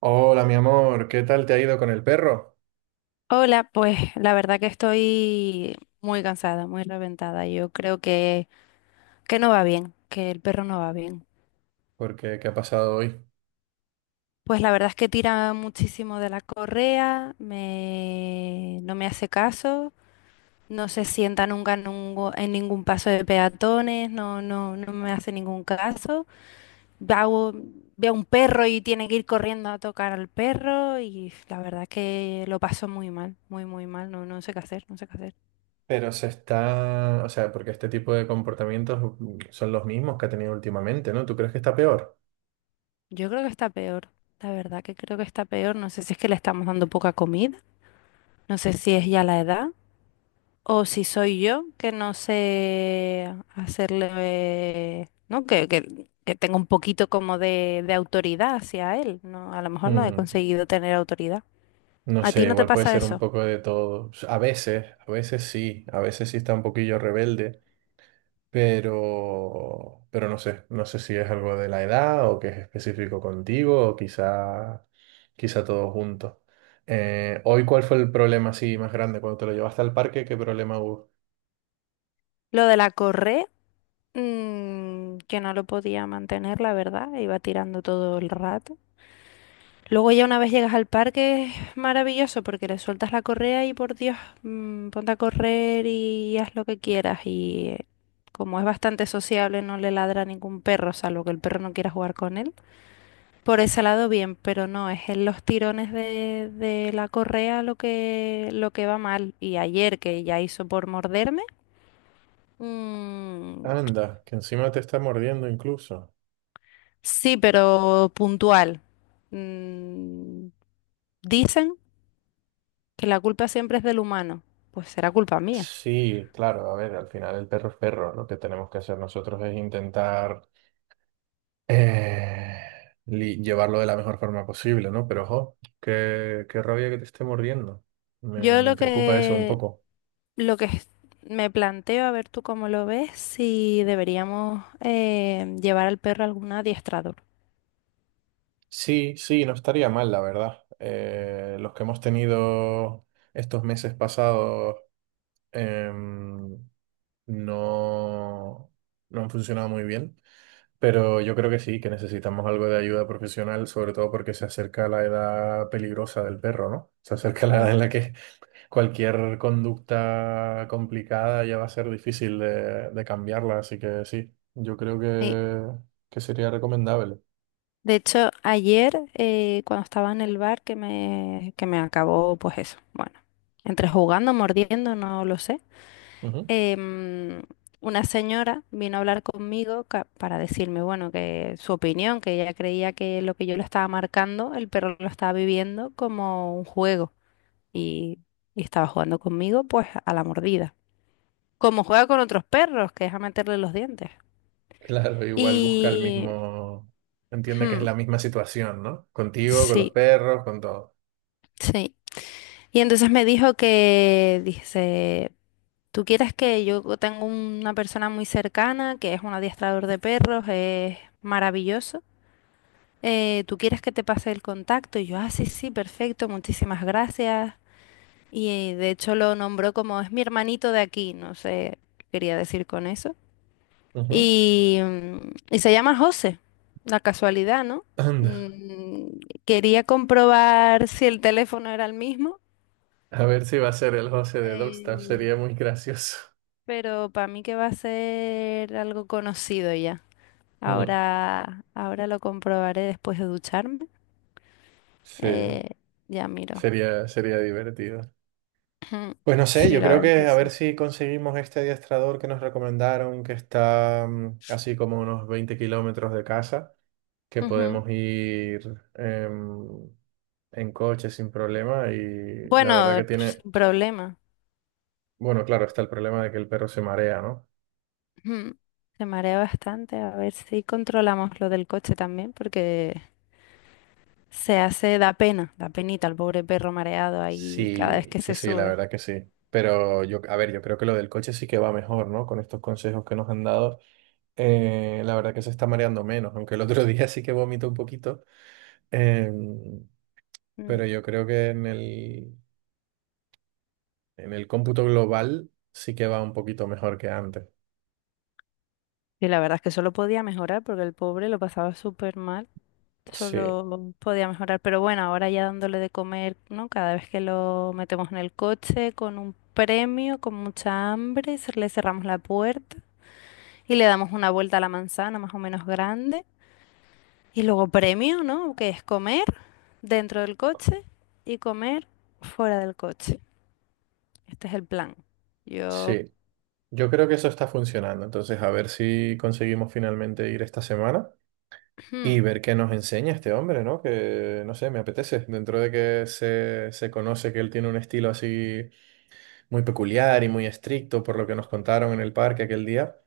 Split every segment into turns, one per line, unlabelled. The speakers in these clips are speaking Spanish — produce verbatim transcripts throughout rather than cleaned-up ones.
Hola, mi amor, ¿qué tal te ha ido con el perro?
Hola, pues la verdad que estoy muy cansada, muy reventada. Yo creo que, que no va bien, que el perro no va bien.
Porque, ¿qué ha pasado hoy?
Pues la verdad es que tira muchísimo de la correa, me, no me hace caso, no se sienta nunca en, un- en ningún paso de peatones, no, no, no me hace ningún caso. Veo, veo un perro y tiene que ir corriendo a tocar al perro y la verdad que lo paso muy mal, muy, muy mal, no, no sé qué hacer, no sé qué hacer.
Pero se está, o sea, porque este tipo de comportamientos mm, son los mismos que ha tenido últimamente, ¿no? ¿Tú crees que está peor?
Yo creo que está peor, la verdad que creo que está peor. No sé si es que le estamos dando poca comida, no sé si es ya la edad o si soy yo que no sé hacerle, ¿no? Que, que, que tengo un poquito como de, de autoridad hacia él, ¿no? A lo mejor no he
Mm,
conseguido tener autoridad.
no
¿A ti
sé,
no te
igual puede
pasa
ser un
eso?
poco de todo. A veces, a veces sí, a veces sí está un poquillo rebelde, pero, pero no sé, no sé si es algo de la edad o que es específico contigo o quizá, quizá todo junto. Eh, hoy, ¿cuál fue el problema así más grande cuando te lo llevaste al parque? ¿Qué problema hubo?
Lo de la correa, mm, que no lo podía mantener, la verdad, iba tirando todo el rato. Luego ya una vez llegas al parque es maravilloso porque le sueltas la correa y por Dios, mm, ponte a correr y haz lo que quieras. Y eh, como es bastante sociable, no le ladra a ningún perro, salvo que el perro no quiera jugar con él. Por ese lado bien, pero no, es en los tirones de, de la correa lo que, lo que va mal. Y ayer que ya hizo por morderme, mm,
Anda, que encima te está mordiendo incluso.
sí, pero puntual. Mm, dicen que la culpa siempre es del humano, pues será culpa mía.
Sí, claro, a ver, al final el perro es perro. Lo que tenemos que hacer nosotros es intentar eh, li- llevarlo de la mejor forma posible, ¿no? Pero ojo, qué, qué rabia que te esté mordiendo. Me,
Yo
me
lo
preocupa eso un
que,
poco.
lo que es- me planteo, a ver tú cómo lo ves, si deberíamos eh, llevar al perro a algún adiestrador.
Sí, sí, no estaría mal, la verdad. Eh, los que hemos tenido estos meses pasados em, no, no han funcionado muy bien. Pero yo creo que sí, que necesitamos algo de ayuda profesional, sobre todo porque se acerca la edad peligrosa del perro, ¿no? Se acerca la
Mm,
edad en la que cualquier conducta complicada ya va a ser difícil de, de cambiarla, así que sí, yo creo
sí.
que, que sería recomendable.
De hecho, ayer eh, cuando estaba en el bar que me, que me acabó, pues eso, bueno, entre jugando, mordiendo, no lo sé.
Ujú.
em, una señora vino a hablar conmigo ca- para decirme, bueno, que su opinión, que ella creía que lo que yo le estaba marcando, el perro lo estaba viviendo como un juego y, y estaba jugando conmigo pues a la mordida, como juega con otros perros, que es a meterle los dientes.
Claro, igual busca el
Y
mismo, entiende que es la misma situación, ¿no? Contigo, con los
sí,
perros, con todo.
sí. Y entonces me dijo que, dice, tú quieres que yo tengo una persona muy cercana, que es un adiestrador de perros, es maravilloso, eh, ¿tú quieres que te pase el contacto? Y yo, ah, sí, sí, perfecto, muchísimas gracias. Y eh, de hecho lo nombró como es mi hermanito de aquí, no sé qué quería decir con eso.
Ujú.
Y, mm, y se llama José, la casualidad, ¿no?
Anda,
Mm, quería comprobar si el teléfono era el mismo,
a ver si va a ser el José de Dogstaff,
eh,
sería muy gracioso.
pero para mí que va a ser algo conocido ya.
Mm.
Ahora, ahora lo comprobaré después de ducharme.
Sí.
eh, ya miro.
Sería, sería divertido.
Ujú.
Pues no sé,
Sí,
yo
la
creo
verdad
que
que
a ver
sí.
si conseguimos este adiestrador que nos recomendaron, que está mm, así como unos veinte kilómetros de casa, que
Ujú.
podemos ir em, en coche sin problema y la
Bueno,
verdad que
pues,
tiene,
sin problema.
bueno, claro, está el problema de que el perro se marea, ¿no?
Ujú. Se marea bastante. A ver si controlamos lo del coche también, porque se hace, da pena, da penita al pobre perro mareado ahí cada
Sí,
vez que
sí,
se
sí, la
sube.
verdad que sí. Pero yo, a ver, yo creo que lo del coche sí que va mejor, ¿no? Con estos consejos que nos han dado, eh, la verdad que se está mareando menos, aunque el otro día sí que vomitó un poquito. Em,
Mm.
pero yo creo que en el, en el cómputo global sí que va un poquito mejor que antes.
Y la verdad es que solo podía mejorar, porque el pobre lo pasaba súper mal.
Sí,
Solo podía mejorar. Pero bueno, ahora ya dándole de comer, ¿no? Cada vez que lo metemos en el coche con un premio, con mucha hambre, se- le cerramos la puerta y le damos una vuelta a la manzana más o menos grande. Y luego premio, ¿no? Que es comer dentro del coche y comer fuera del coche. Este es el plan. Yo...
sí. Yo creo que eso está funcionando. Entonces, a ver si conseguimos finalmente ir esta semana y ver qué nos enseña este hombre, ¿no? Que, no sé, me apetece. Dentro de que se, se conoce que él tiene un estilo así muy peculiar y muy estricto por lo que nos contaron en el parque aquel día.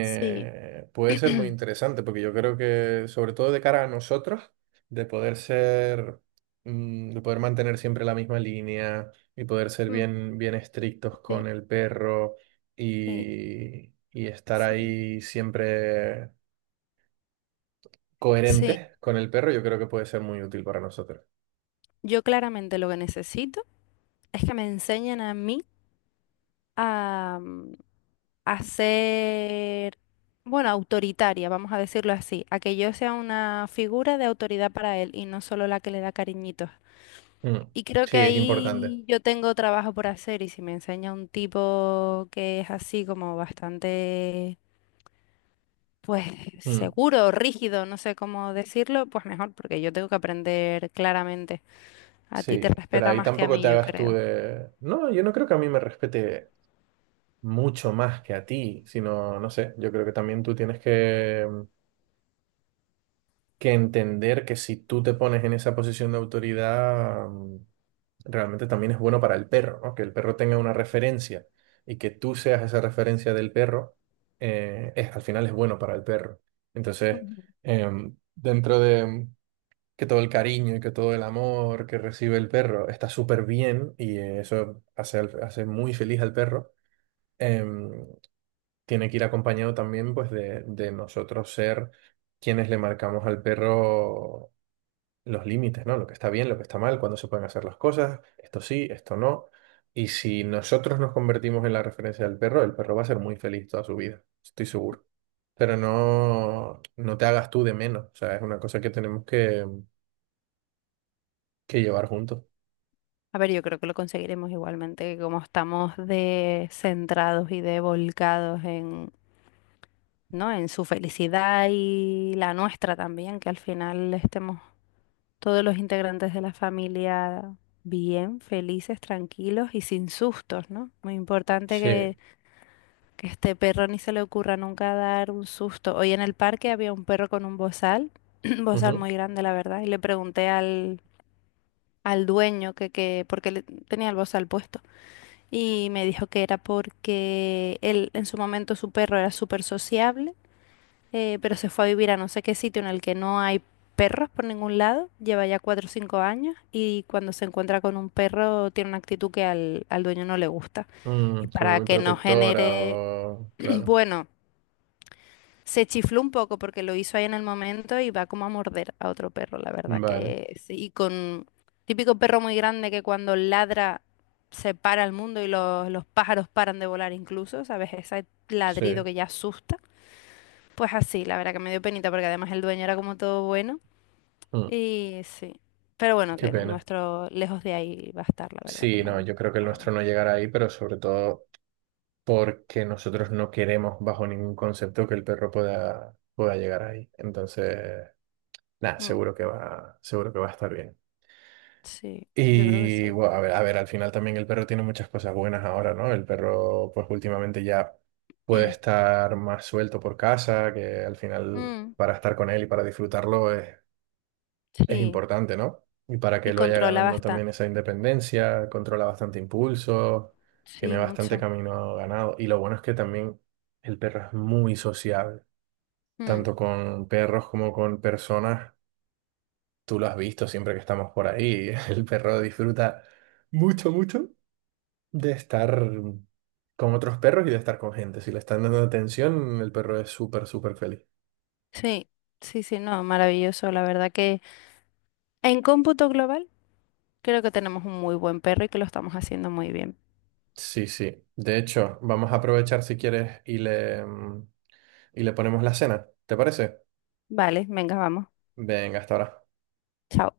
Sí.
puede ser muy interesante, porque yo creo que, sobre todo de cara a nosotros, de poder ser, mm, de poder mantener siempre la misma línea y poder ser
Mm,
bien, bien estrictos con
sí,
el perro
sí,
y, y estar
sí.
ahí siempre
Sí,
coherentes con el perro, yo creo que puede ser muy útil para nosotros.
yo claramente lo que necesito es que me enseñen a mí a, mm, a ser, bueno, autoritaria, vamos a decirlo así, a que yo sea una figura de autoridad para él y no solo la que le da cariñitos.
Mm.
Y creo
Sí,
que
es importante.
ahí yo tengo trabajo por hacer y si me enseña un tipo que es así como bastante, pues
Mm.
seguro, rígido, no sé cómo decirlo, pues mejor, porque yo tengo que aprender claramente. A ti te
Sí, pero
respeta
ahí
más que a
tampoco
mí,
te
yo
hagas tú
creo.
de... No, yo no creo que a mí me respete mucho más que a ti, sino, no sé, yo creo que también tú tienes que, mm, que entender que si tú te pones en esa posición de autoridad, mm, realmente también es bueno para el perro, ¿no? Que el perro tenga una referencia y que tú seas esa referencia del perro, eh, es, al final es bueno para el perro. Entonces,
Ujú.
em, dentro de mm, que todo el cariño y que todo el amor que recibe el perro está súper bien y eh, eso hace, al- hace muy feliz al perro em, tiene que ir acompañado también pues de, de nosotros ser quienes le marcamos al perro los límites, ¿no? Lo que está bien, lo que está mal, cuándo se pueden hacer las cosas, esto sí, esto no. Y si nosotros nos convertimos en la referencia del perro, el perro va a ser muy feliz toda su vida, estoy seguro. Pero no, no te hagas tú de menos, o sea, es una cosa que tenemos que, que llevar juntos.
A ver, yo creo que lo conseguiremos igualmente, que como estamos de centrados y de volcados en, ¿no? En su felicidad y la nuestra también, que al final estemos todos los integrantes de la familia bien, felices, tranquilos y sin sustos, ¿no? Muy importante
Sí,
que, que este perro ni se le ocurra nunca dar un susto. Hoy en el parque había un perro con un bozal, un bozal
ujú.
muy grande, la verdad, y le pregunté al, al dueño que, que, porque le, tenía el bozal puesto. Y me dijo que era porque él en su momento su perro era súper sociable, eh, pero se fue a vivir a no sé qué sitio en el que no hay perros por ningún lado, lleva ya cuatro o cinco años y cuando se encuentra con un perro tiene una actitud que al, al dueño no le gusta. Y
Mm, como
para
muy
que no
protectora
genere,
o... Claro,
bueno, se chifló un poco porque lo hizo ahí en el momento y va como a morder a otro perro, la verdad
vale,
que sí. Y con típico perro muy grande que cuando ladra se para el mundo y los, los pájaros paran de volar incluso, ¿sabes? Ese ladrido
sí,
que ya asusta. Pues así, la verdad que me dio penita porque además el dueño era como todo bueno
Mm,
y sí. Pero bueno,
qué
que el
pena.
nuestro lejos de ahí va a estar, la verdad que
Sí, no,
no,
yo creo que el
para
nuestro
nada.
no llegará ahí, pero sobre todo porque nosotros no queremos bajo ningún concepto que el perro pueda, pueda llegar ahí. Entonces, nada,
Mm,
seguro que va, seguro que va a estar bien.
sí, yo creo que
Y
sí.
bueno, a ver, a ver, al final también el perro tiene muchas cosas buenas ahora, ¿no? El perro, pues últimamente ya puede estar más suelto por casa, que al final
Mm,
para estar con él y para disfrutarlo es
sí,
importante, ¿no? Y para que
y
lo vaya
controla
ganando
bastante.
también esa independencia, controla bastante impulso, tiene
Sí,
bastante
mucho.
camino ganado. Y lo bueno es que también el perro es muy sociable,
Mm,
tanto con perros como con personas. Tú lo has visto siempre que estamos por ahí. El perro disfruta mucho, mucho de estar con otros perros y de estar con gente. Si le están dando atención, el perro es súper, súper feliz.
sí, sí, sí, no, maravilloso. La verdad que en cómputo global creo que tenemos un muy buen perro y que lo estamos haciendo muy bien.
Sí, sí. De hecho, vamos a aprovechar si quieres y le, mm, y le ponemos la cena. ¿Te parece?
Vale, venga, vamos.
Venga, hasta ahora.
Chao.